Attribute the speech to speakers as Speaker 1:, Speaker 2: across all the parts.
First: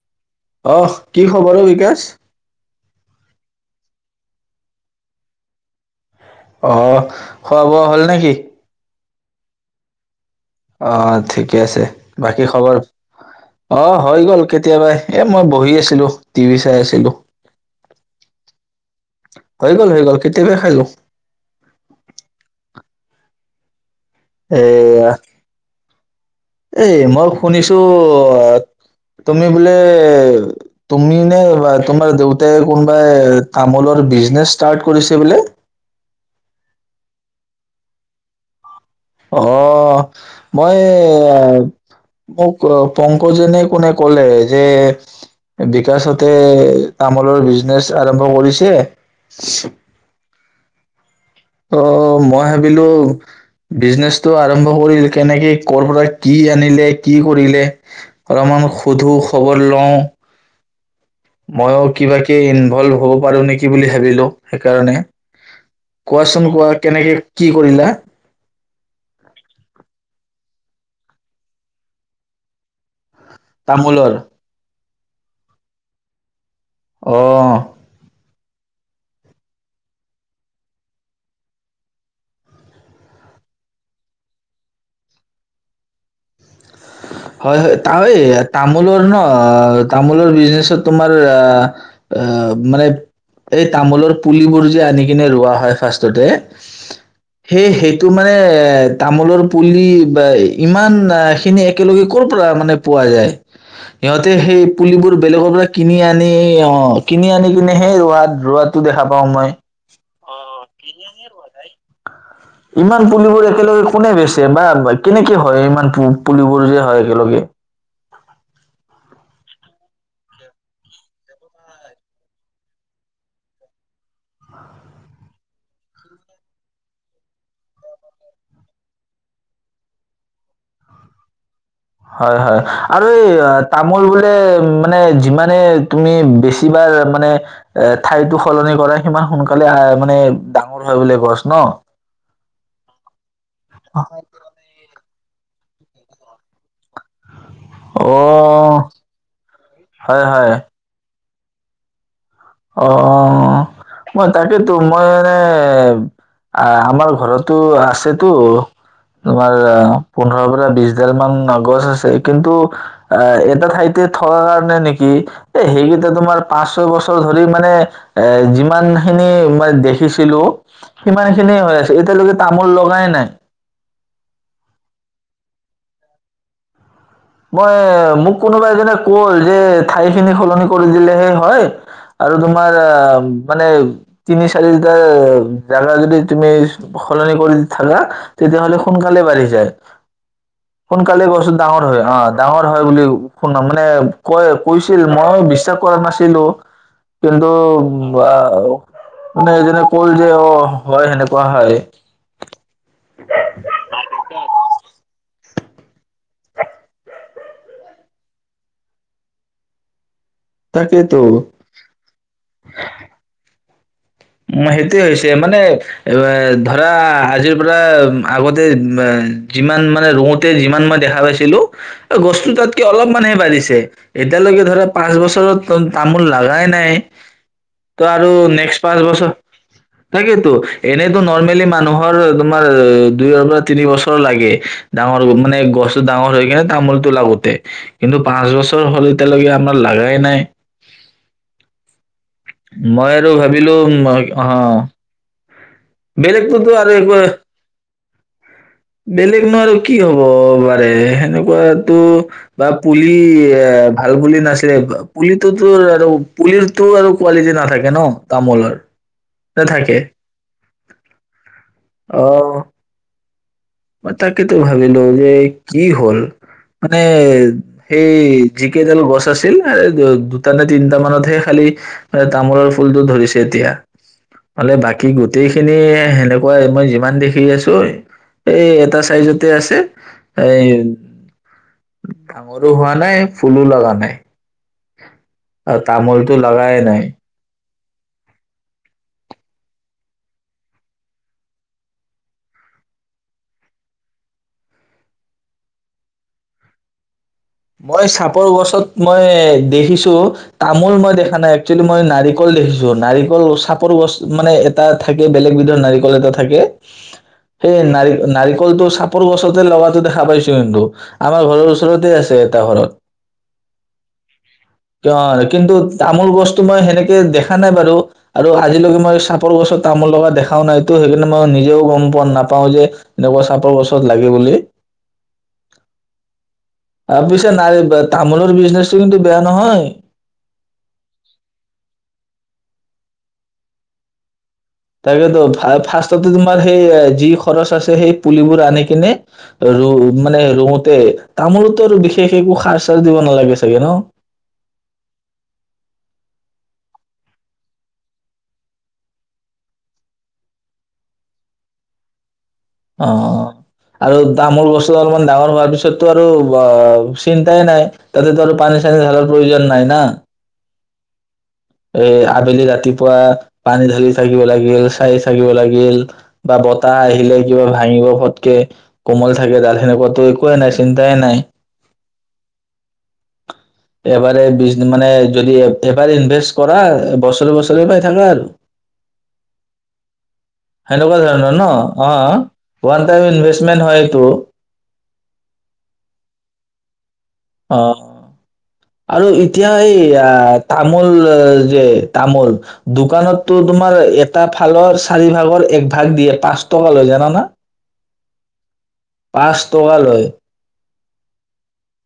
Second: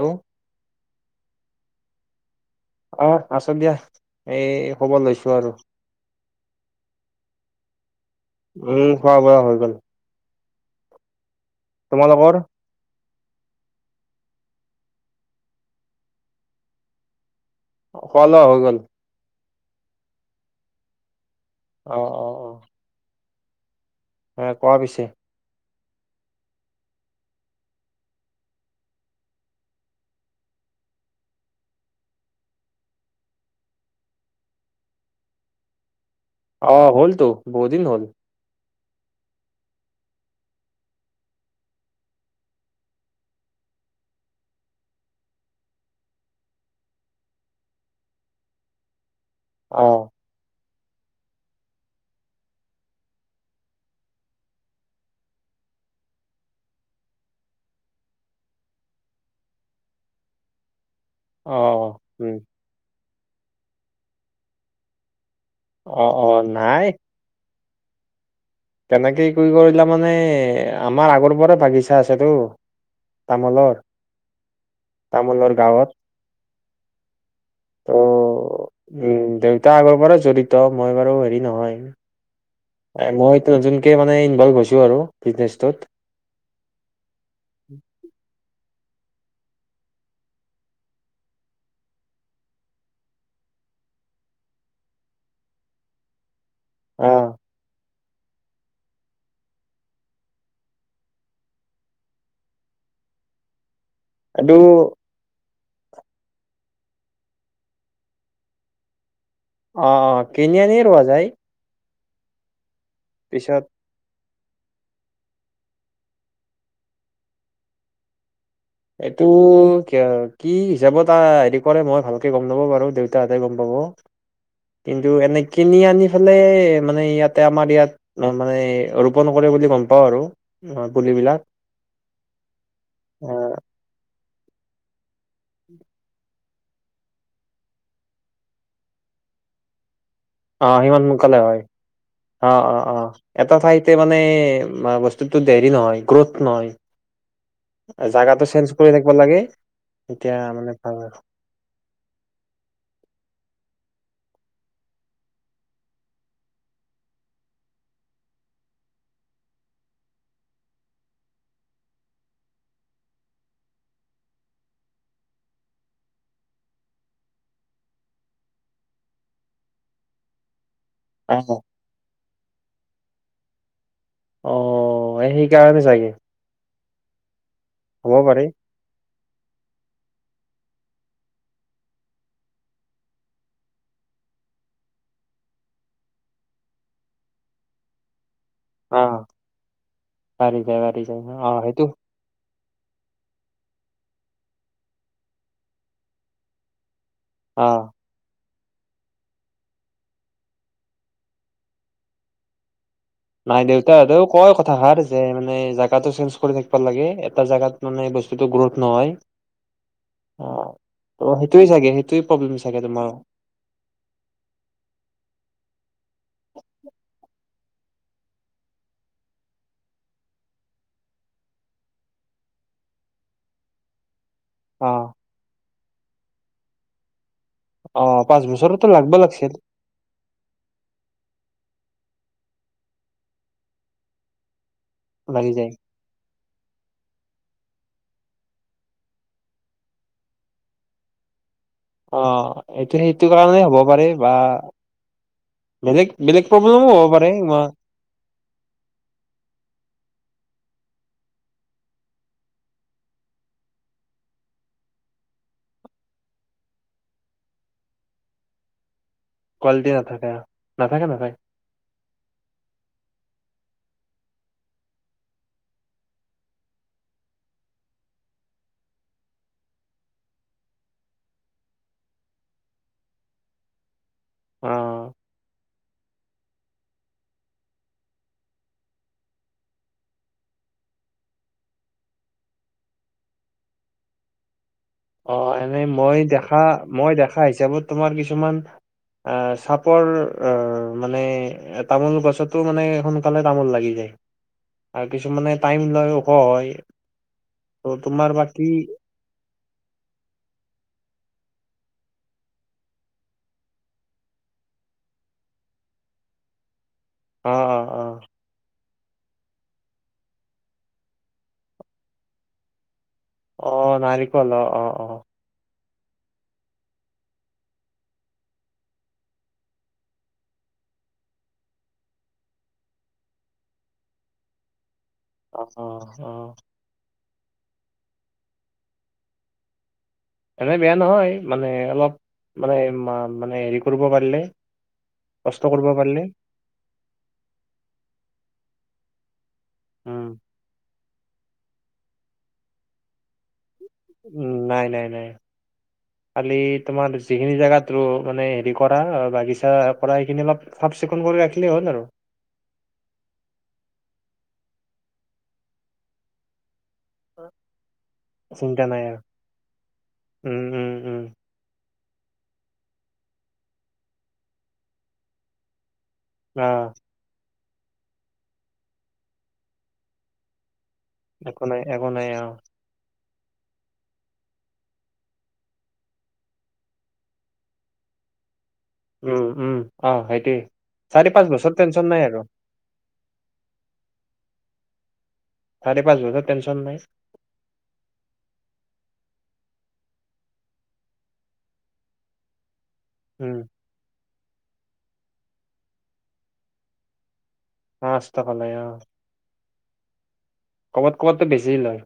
Speaker 1: Hello
Speaker 2: আহ কি খবৰো বিকাশ
Speaker 1: আহ আছ দিয়া এই খবৰ লৈছো আৰু
Speaker 2: অ খোৱা বোৱা হ'ল নে
Speaker 1: উম খোৱা বোৱা হৈ গ'ল
Speaker 2: অ ঠিক ঠিকে আছে
Speaker 1: তোমালোকৰ
Speaker 2: বাকী খবৰ অ হৈ গ'ল কেতিয়াবা এ মই বহি আছিলো টিভি চাই আছিলো
Speaker 1: খোৱা লোৱা হৈ গ'ল
Speaker 2: হৈ গল হৈ গল কেতিয়াবা খাইলো
Speaker 1: অ অ অ হ কৰা পিছে
Speaker 2: এ মই শুনিছো তুমি বোলে তুমি নে বা তোমাৰ দেউতাই কোনোবাই তামোলৰ বিজনেচ ষ্টাৰ্ট কৰিছে বোলে
Speaker 1: অ হ'ল তো বহু দিন হ'ল
Speaker 2: আহ মই মোক পংকজেনে কোনে কলে যে বিকাশতে তামোলৰ বিজনেচ আৰম্ভ কৰিছে
Speaker 1: অ
Speaker 2: অ মই ভাবিলো বিজনেচটো আৰম্ভ কৰিল কেনেকে কৰ পৰা কি আনিলে কি কৰিলে অলপমান সোধো খবৰ লওঁ
Speaker 1: অ
Speaker 2: মইও
Speaker 1: উম
Speaker 2: কিবাকে ইনভলভ হওঁক পাৰো নেকি বুলি ভাবিলো সেইকাৰণে
Speaker 1: অ অ
Speaker 2: কোৱাচোন কোৱা
Speaker 1: নাই
Speaker 2: কেনেকে কি কৰিলে
Speaker 1: তেনেকে কি কৰিলা মানে, আমাৰ আগৰ পৰা বাগিছা আছেতো।
Speaker 2: তামোলৰ।
Speaker 1: তামোলৰ গাঁৱত।
Speaker 2: অঁহ।
Speaker 1: অঁ উম দেউতা আগৰ পৰা জড়িত। মই বাৰু হেৰি নহয়। হয়, মই তজুনকে মানে ইনভল্ভ হৈছোঁ আৰু বিজনেছটোত।
Speaker 2: হয় হয়। তা এই তাম- মোলৰ ন, আ তামোলৰ বিজনেচত তোমাৰ, আ আ মানে এই তামোলৰ পুলিবোৰ যে আনি কিনে ৰোৱা হয় ফাৰ্ষ্টতে-
Speaker 1: অ
Speaker 2: সেই, সৈ- টো মানে, তামোলৰ পুলি বা ই ইমান আ- খিনি একেলগে কৰ পৰা মানে পোৱা যায়? সিহঁতে
Speaker 1: এইটো
Speaker 2: সেই পুলিবোৰ বেলেগৰ পৰা কিনি আনি আ- কিনি আনি কিনে সেই ৰোৱাত, ৰোৱাতো দেখা- পাওঁ মই
Speaker 1: অঁহ, কিনি আনিয়ে ৰোৱা যায়।
Speaker 2: ইমান পুলিবোৰ
Speaker 1: পিছত
Speaker 2: একেলগে কোনে বেচে? বা- কেনেকে হয় ইমান পু পুলিবোৰযে হয় একেলগে?
Speaker 1: এইটো কিয় কি হিচাপত আ হেৰি কৰে মই ভালকে গম নাপাওঁ বাৰু, দেউতাহঁতে গম পাব। কিন্তু এনে কিনি আনি পালেই, মানে ইয়াতে আমাৰ ইয়াত মানে ৰোপণ কৰে বুলি গম পাওঁ আৰু, ম পুলিবিলাক।
Speaker 2: হয় হয়, আৰু এই অ- তামোল বোলে মানে জিম- মানে তুমি বেছি- কিবাৰ মানে এ ঠাইতো সলনি কৰে সিমান সোনকালে হয়- মানে
Speaker 1: অঁ
Speaker 2: ডাঙৰ
Speaker 1: সিমান
Speaker 2: বোলে
Speaker 1: সকালে
Speaker 2: গছ
Speaker 1: হয়।
Speaker 2: ন
Speaker 1: অ অ অ, এটা ঠাইতে মানে মা বচ- স্তুটো দেৰি নহয়, গ্ৰোথ নহয়।
Speaker 2: অ
Speaker 1: অঁ জাগাতটো চেঞ্জ কৰি থাকিব লাগে।
Speaker 2: হয়
Speaker 1: তেতিয়া
Speaker 2: হয়
Speaker 1: মানে ভাল হ‌য়।
Speaker 2: অহ, মই তাকেতো মই আ আমাৰ ঘৰতো আছেতো, তোমাৰ পোন্ধৰৰ পৰা বিশডালমান অ গছ আছে। কিন্তু আ এটা ঠাইতে থোৱা কাৰণে নেকি। এই সেইকেটা তোমাৰ পাঁচ-ছয় বছ- ছৰ ধৰি মানে এ যিমান খিনি মা দেখিছিলোঁ- সিমান
Speaker 1: অ
Speaker 2: খিনিয়ে হৈ আছে। এতিয়ালৈকে তামোল লগাই নাই।
Speaker 1: অহ, সেইকাৰণে চাগে।
Speaker 2: মই,
Speaker 1: হ'ব
Speaker 2: মোক
Speaker 1: পাৰে
Speaker 2: কোনোবা এজনে- মোৰ যে, ঠাইখিনি সলনি কৰি দিলেহে হয়। আৰু তোমাৰ আ মানে তিনি চাৰিটা জাগা যদি তুমি চ সলনি কৰি থাকা- তেতিয়াহলে
Speaker 1: অ
Speaker 2: সোনকালে বাঢ়ি যায়।
Speaker 1: পাৰি যায় পাৰি যায়
Speaker 2: সোনকালে
Speaker 1: অ
Speaker 2: গছটো
Speaker 1: সেইটো
Speaker 2: ডাঙৰ- অঁ ডাঙৰ হয় বুলি শুনা, মানে কয় কৈছিল, মই বিশ্বাস কৰা নাছিলোঁ। কিন্ত
Speaker 1: অ
Speaker 2: ম বা- মানে, যেনে কৰিলেও হয়, সেনেকুৱা হয়।
Speaker 1: নাই দেউতাই আৰু কয় কথাষাৰ যে এ' জাগাটো চেঞ্চ কৰি থাকিব লাগে। এটা জাগাত বস্তুটো গ্ৰোথ নহয়। অ'
Speaker 2: তাকেইতো
Speaker 1: সেইটোৱে চাগে, সেইটো প্ৰব্লেম চাগে তোমাৰ।
Speaker 2: ও! সেইটোয়ে হৈছে মানে, এ' ধৰা আজিৰ পৰা আগতে যিমান মানে ৰওঁতে যিমান মই দেখা পাইছিলো গছটো তাতকে অলপমানানহে বাঢ়িছে এতিয়ালৈকে ধৰা,
Speaker 1: অ
Speaker 2: পাঁচ বছৰত তামোল লাগাই নাই। ত আৰু
Speaker 1: অ'পাঁচ
Speaker 2: নেক্সট
Speaker 1: বছৰত
Speaker 2: পাঁচ বছৰ তাকেইতো, এনেইতো নৰমেলী মানুহৰ তোমাৰ, দুইৰ পৰা তিনি বছৰ লাগে। ডাঙৰ
Speaker 1: লাগি
Speaker 2: মানে,
Speaker 1: যায়
Speaker 2: গছতটো ডাঙৰ হৈ কিনে তামোলতটো লাগো কিন্তু, পাঁচ বছৰ হ'ল, এতিয়ালৈকে আমাৰ লগাই নাই।
Speaker 1: অ' এইটো
Speaker 2: মই
Speaker 1: সেইটো
Speaker 2: আৰু
Speaker 1: কাৰণে
Speaker 2: ভাবিলো
Speaker 1: হ'ব পাৰে বা বেলেগ বেলেগ
Speaker 2: বেলেগটো ত'
Speaker 1: প্ৰব্লেমো
Speaker 2: আৰু
Speaker 1: হ'ব
Speaker 2: একো,
Speaker 1: পাৰে মই
Speaker 2: বেলেগ নো আৰু কি হ'ব। সেনেকোৱাতো বা পুলি ভাল বুলি নাছিলে, পুলিটোতো আৰু পুলিতো আৰু কোৱালিটি নাথাকে ন তামোলৰ। নে
Speaker 1: কোৱালিটি
Speaker 2: থাকে
Speaker 1: নাথাকে, নাথাকে-নাথাকে।
Speaker 2: আহ মই তাকেতো ভাবিলো যে, কি হ'ল মানে, সেই, যিকেইডাল গছ আছিল দুটা নে তিনটা মানতহে খালি তামোলৰ ফুলটো ধৰিছে এতিয়া।
Speaker 1: অ
Speaker 2: মানে, বাকী গোটেই খিনি সেনেক মই, মই যিমান দেখি আছো এই এটা চাইজতে আছে। এই, উম, ডাঙৰো হোৱা নাই, ফুলো লগা নাই।
Speaker 1: অ'
Speaker 2: আৰু
Speaker 1: এনেই মই
Speaker 2: তামোলটো
Speaker 1: দেখা,
Speaker 2: লগাই নাই
Speaker 1: মই দেখা হিচাপত তোমাৰ কিছুমান, চাপৰ মানে, তামোল গছতো মানে সোনকালে তামোল লাগি যায় আৰু কিছুমানে টাইম লয় ওখ হয়। ত
Speaker 2: মই
Speaker 1: তোমাৰ বা
Speaker 2: চাপৰ
Speaker 1: কি
Speaker 2: গছত মই দেখিছোঁ। তামোল মই দেখা নাই। একচুৱেলি মই নাৰিকল দেখিছো, নাৰিকল চাপৰ গছ মানে, ‌ এটা থাকে, বেলেগ বিধৰ নাৰিকল এটা থাকে।
Speaker 1: অ
Speaker 2: সেই
Speaker 1: অ
Speaker 2: নাৰিক, নাৰিকলটো চা সৰু গছতে লগাটো দেখা পাইছো কিন্তু, আমাৰ ঘৰৰ ওচৰতে আছে। উদাহৰণঃ
Speaker 1: অ' নাৰিকলৰ অ' অ'!
Speaker 2: কিন্তু তামোল গছটো মই সেনেকে, দেখা নাই বাৰু, আৰু আজিলৈকে মই চাপৰ গছত তামোল লগা দেখাও নাইতো, সেইকাৰণে, মই নিজেও গম পোৱা নাপাও যে, এনেকুৱা চাপৰ গছত লাগে বুলি।
Speaker 1: অ অ
Speaker 2: আৰু পিছে, ন' তামোলৰ বিজনেচটো কিন্তু, বেয়া নহয়।
Speaker 1: এনে বেয়া নহয়। মানে, অলপ মানে মানে হেৰি কৰিব পাৰিলে।
Speaker 2: তাকেতো,
Speaker 1: কষ্ট কৰিব পাৰিলে
Speaker 2: ফাৰ্ষ্টতে তোমাৰ সেই যি খৰচ আছে, সেই পুলিবোৰ আনি কিনে ৰ'
Speaker 1: উম
Speaker 2: মানে ৰওঁতে! তামোলতো আৰু বিশেষ একো সাৰ চাৰ দিব নালাগে চাগে ন'?
Speaker 1: উম, নাই নাই নাই খালি তোমাৰ যিখিনি জোগাত ৰ মানে হেৰি কৰা বাগিচা কৰা সেইখিনি অলপ চাফ চিকুণ কৰি ৰাখিলেই হ'ল আৰু
Speaker 2: অ আৰু তামোল বস্তু অলমান ডাঙৰ হোৱাৰ পিছতটো আৰু চিন্তাই নাই তাতেতো আৰু পানী
Speaker 1: চিন্তা নাই
Speaker 2: চানি
Speaker 1: আৰু
Speaker 2: ধালাৰ প্ৰয়োজন নাই না
Speaker 1: উম উম উম
Speaker 2: এ আবেলি ৰাতিপুৱা পানী ঢালি থাকিব লাগিল চাই থাকিব লাগিল বা
Speaker 1: অ
Speaker 2: বতাহ আহিলে কিবা ভাঙিব ফটকে কোমল থাকে তাত সেনেকুৱাতো একোৱে নাই চিন্তাই নাই
Speaker 1: [unintelligible]
Speaker 2: এবাৰে বিছ মানে যদি এবাৰ ইনভেষ্ট কৰা বছৰে বছৰে পাই থাকা আৰু
Speaker 1: উম উম অ সেইটোৱে
Speaker 2: সেনেকুৱা
Speaker 1: চাৰি
Speaker 2: ধৰৰ
Speaker 1: পাঁচ
Speaker 2: ন,
Speaker 1: বছৰ টেনচন নাই আৰু
Speaker 2: অ ওৱান টা ইনভেষ্টমেণ্ট হয়টো
Speaker 1: চাৰি পাঁচ বছৰ টেনছন নাই
Speaker 2: অ আৰু এতিয়া এই আহ তামোল যে তামোল
Speaker 1: উম,
Speaker 2: দোকানততো তোমাৰ এটা ফালৰ চাৰি ভাগৰ এক ভাগ দিয়ে পাঁচ টকা লয় জানানা
Speaker 1: পাঁচ টকা লয় অ
Speaker 2: পাঁচ টকা লয় [unintelligible]
Speaker 1: ক'বাত ক'বাততো বেছি লয়।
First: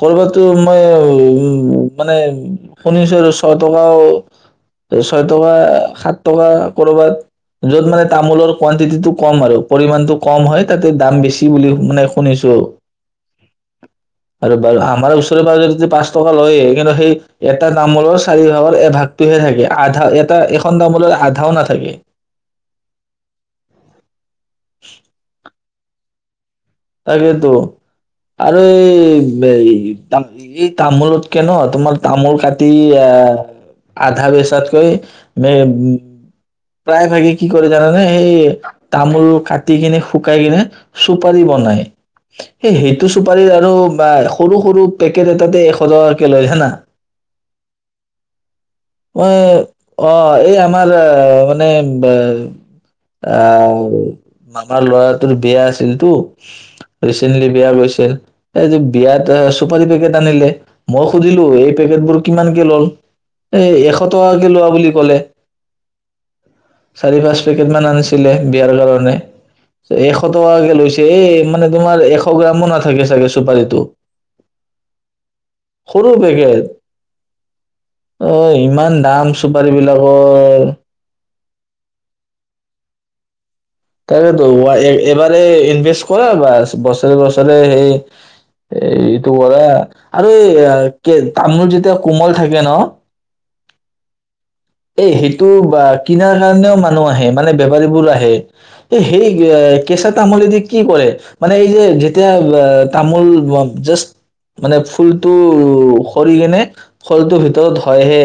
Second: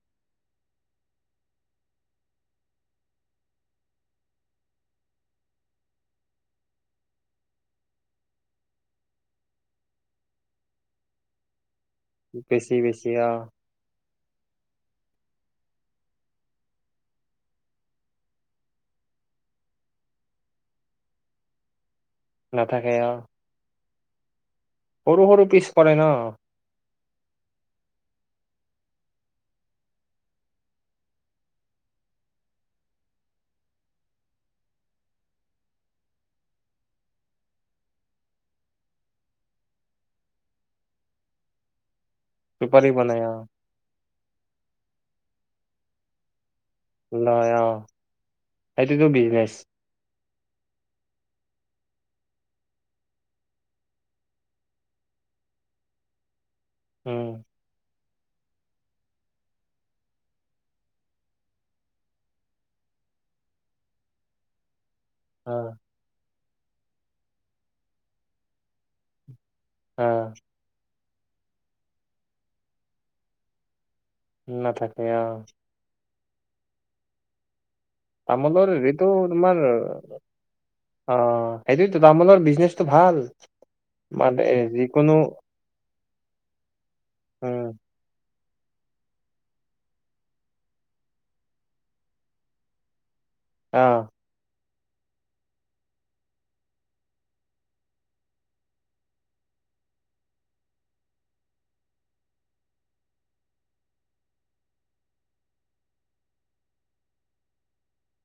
Speaker 2: কৰবাতো মই উ মানে শুনিছো আৰু ছয় টকাও ছয় টকা সাত টকা কৰবাত য'ত মানে তামোলৰ কোৱাণ্টিটিটো কম আৰু পৰিমাণটো কম হয় তাতে দাম বেছি বুলি মানে শুনিছো
Speaker 1: বেছি বেছি অ
Speaker 2: আৰু আমাৰ ওচৰে পাজৰে পাঁচ টকা লয়ে সেই কাৰনে সেই এটা তামোলৰ চাৰি ভাগৰ এ ভাগটোহে থাকে আধা এটা এখন তামোলৰ আধাও নাথাকে
Speaker 1: নাথাকে অ সৰু সৰু পিছ কৰে ন
Speaker 2: তাকেতো, আৰু এই এই তামোলতকে ন তোমাৰ তামোল কাটি আহ আধা বেচাতকৈ উম প্ৰায় ভাগে কি কৰি জানেনে সেই তামোল কাটি কিনে শুকাই কিনে চুপাৰি বনাই- [unintelligible] সেই
Speaker 1: বেপাৰী
Speaker 2: সেইটো
Speaker 1: বনাই অ,
Speaker 2: চুপাৰী আৰু বা সৰু সৰু পেকেট এটাতে এশ টকাকে লয় জানা
Speaker 1: লয় অ সেইটোতো
Speaker 2: মই
Speaker 1: বিজনেচ
Speaker 2: অ এই আমাৰ মানে বে আহ মামাৰ লৰাটোৰ বিয়া আছিলতো
Speaker 1: উম,
Speaker 2: ৰিচেণ্টলি বিয়া গৈছিল এই যে বিয়াত চুপাৰী পেকেট আনিলে মই সুধিলো এই পেকেটবোৰ কিমানকে লল এ এশ টকাকে লোৱা বুলি কলে
Speaker 1: অ,
Speaker 2: চাৰি পাঁচ পেকেটমান আনিছিলে বিয়াৰ কাৰণে
Speaker 1: অ,
Speaker 2: এশ টকাকে লৈছ এ, মানে তোমাৰ এশ গ্ৰামো নাথাকে চাগে চুপাৰীটো
Speaker 1: নাথাকে অহ।
Speaker 2: সৰু পেকেট অ',
Speaker 1: তামোলৰ
Speaker 2: ইমান
Speaker 1: হেৰিটো
Speaker 2: দাম
Speaker 1: তোমাৰ
Speaker 2: চুপাৰী বিলাকৰ
Speaker 1: এইটোৱেতো, তামোলৰ বিজনেচটো ভাল। মানে
Speaker 2: তাকেতো
Speaker 1: এ
Speaker 2: ৱা
Speaker 1: যিকোনো
Speaker 2: এ-এবাৰে ইনভেষ্ট কৰা বাচ, বছৰে বছৰে
Speaker 1: উম,
Speaker 2: এই এইটো কৰা, আৰু এই কে তামোল যেতিয়া কোমল থাকে ন
Speaker 1: আহ
Speaker 2: এ সেইটো বা কিনাৰ কাৰণেও মানুহ আহে। মানে বেপাৰীবোৰ আহে, এই সেই কেঁচা তামোলেদি কি কৰে, মানে এই যে, যেতিয়া তামোল জাষ্ট মানে ফুলটো সৰি কিনে ফলটোৰ ভিতৰত হয়হে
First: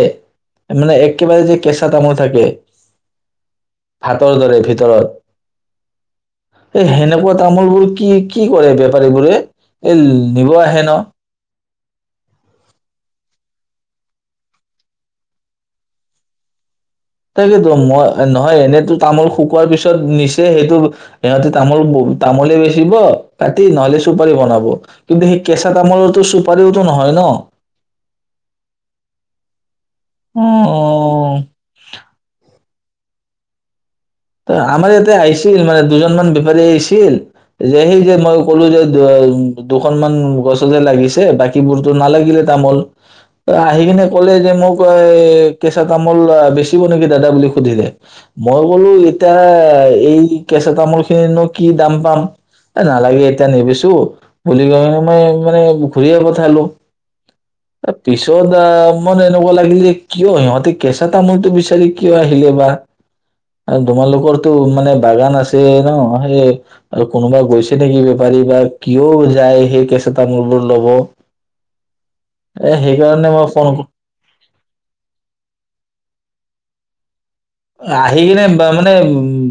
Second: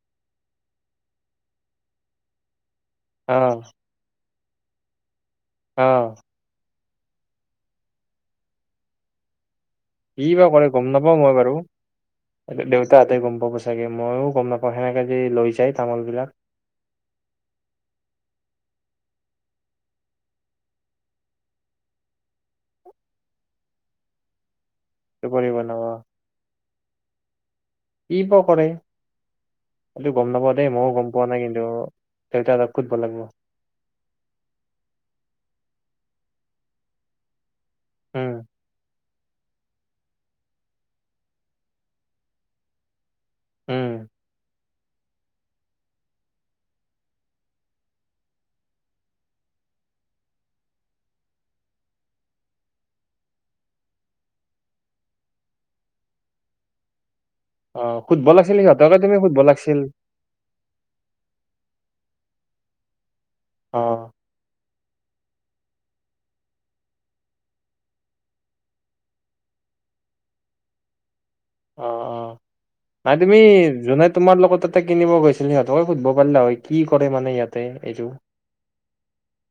Speaker 2: মানে এক একেবাৰে যে, কেঁচা তামোল থাকে।
Speaker 1: অ'।
Speaker 2: তৰ দৰে ভিতৰত
Speaker 1: অহ
Speaker 2: এই সেনেকুৱা তামোলবোৰ কি কি কৰে বেপাৰীবোৰে? এই
Speaker 1: কিবা
Speaker 2: নিব
Speaker 1: কৰে,
Speaker 2: আহে
Speaker 1: গম
Speaker 2: ন
Speaker 1: নাপাওঁ, মই বাৰু দেউতা হাতে গম পাব চাগে, ময়ো গম নাপাওঁ সেনেকা যে, লৈ যাই তামোল বিলাক
Speaker 2: তাকেতো মই, নহয় এনেতো তামোল শুকোৱাৰ পিছত নিচে সেইটো সিহঁতে তামোল, তামোলে বেচিব কাটি নহ'লে, চুপাৰী বনাব। কিন্তু সেই
Speaker 1: বেপাৰী
Speaker 2: কেঁচা
Speaker 1: বনাব।
Speaker 2: তামোলটো চুপাৰিও টো নহয় ন?
Speaker 1: কি প কৰে এইটো গম নাপাওঁ দেই,
Speaker 2: অ
Speaker 1: মইয়ো গম পোৱা নাই কিন্তু দেউতাৰহত সুধব লাগিব
Speaker 2: ত আমাৰ ইয়াতে আহিছিল, মানে দুজনমান বেপাৰী আহিছিল যে, সেই যে, মই
Speaker 1: উম
Speaker 2: ক'লো যে [unintelligible] দুখনমান গছতহে লাগিছে, বাকীবোৰতো নালাগিলে তামোল আহি কিনে
Speaker 1: উম
Speaker 2: ক'লে যে, মোক ৱ এ কেঁচা তামোল বেচিব নেকি দাদা বুলি সুধিলে। মই ক'লো এতিয়া এই কেঁচা তামোলখিনি নো কি দাম পাম, এ নালাগে এতিয়া নেবেছো বুলি কৈ কিনি মই-মানে ঘূৰিয়ে পঠালো।
Speaker 1: অ
Speaker 2: ত
Speaker 1: সুধব
Speaker 2: পিছত
Speaker 1: লাগছিল
Speaker 2: আহ,
Speaker 1: সিহঁতকে তুমি
Speaker 2: মন
Speaker 1: সুধব
Speaker 2: এনেকুৱা
Speaker 1: লাগছিল
Speaker 2: লাগিল যে, কিয় সিহঁতে কেঁচা তামোলটো বিচাৰি কি কিয় আহিলে বা।
Speaker 1: অ
Speaker 2: তোমালোকৰতো মানে বাগান আছে ন? সেই আৰু কোনোবা গৈছে নেকি বেপাৰী বা কিয় যায়, সেই কেঁচা তামোলবোৰ ল'ব
Speaker 1: অ', অ',
Speaker 2: এ
Speaker 1: নাই
Speaker 2: সেইকাৰণে
Speaker 1: তুমি
Speaker 2: মই ফোন
Speaker 1: যোনে তোমাৰ লগত তাতে কিনিব গৈছিল, সিহঁতকে সুধিব পাৰিলা হয়। কি কৰে মানে ইয়াত
Speaker 2: আহি কিনে বা মানে, উম,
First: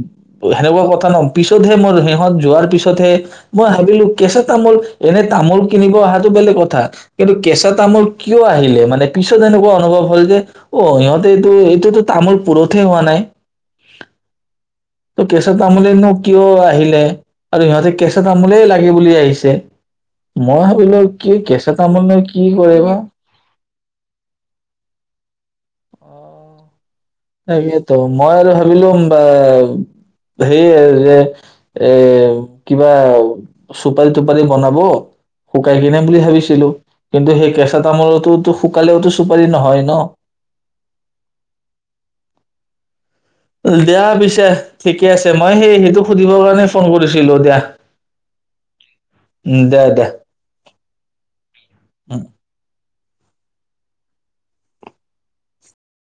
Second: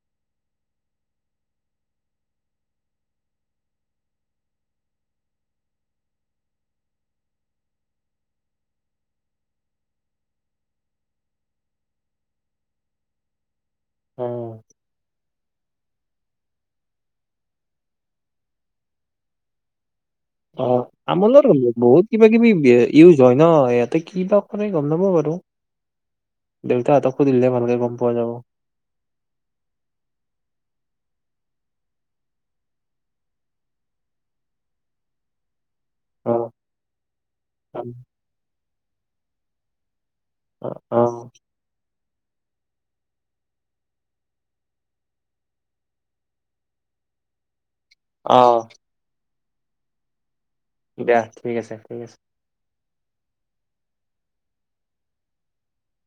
Speaker 2: সেনেকুৱা কথা পিছতহে মোৰ সিহঁত যোৱাৰ পিছতহে মই ভাবিলো, কেঁচা তামোল, এনে তামোল কিনিব অহাটো বেলেগ কথা, কিন্তু কেঁচা তামোল কিয় আহিলে মানে পিছত এনেকুৱা অনুভৱ হ'ল যে, অ', সিহঁতে এইটো এইটোতো তামোল পুৰ ঠে হোৱা নাই
Speaker 1: অ
Speaker 2: ত কেঁচা তামোলেনো কিয় আহিলে? আৰু সিহঁতে কেঁচা তামোলে লাগে বুলি আহিছে। মই
Speaker 1: অ',
Speaker 2: ভাবিলো কি
Speaker 1: তামোলৰ
Speaker 2: কেঁচা
Speaker 1: বহুত
Speaker 2: তামোলনো
Speaker 1: কিবা
Speaker 2: কি
Speaker 1: কিবি
Speaker 2: কৰে বা
Speaker 1: ইউজ হয় ন ইয়াত। কি বা কৰে গম নাপাওঁ বাৰু।
Speaker 2: অ,
Speaker 1: দেউতা অতক।
Speaker 2: তাকেতো। মই আৰু ভাবিলোম বা হেৰে এ কিবা চুপাৰি-টুপাৰি বনাব? শুকাই কিনে বুলি
Speaker 1: অ
Speaker 2: ভাবিছিলো। কিন্তু সেই কেঁচা
Speaker 1: অ
Speaker 2: তামোলতটোতো শুকালেওতো চুপাৰি নহয় ন?
Speaker 1: অ' অ'।
Speaker 2: দ্যা পিছে ঠিকে আছে মই সেই সেইটো সুধিবৰ কাৰণে ফোন কৰিছিলো দ্যাঃ।
Speaker 1: অ'।
Speaker 2: উম দে দে।
Speaker 1: দিয়া ঠিক আছে ঠিক আছে।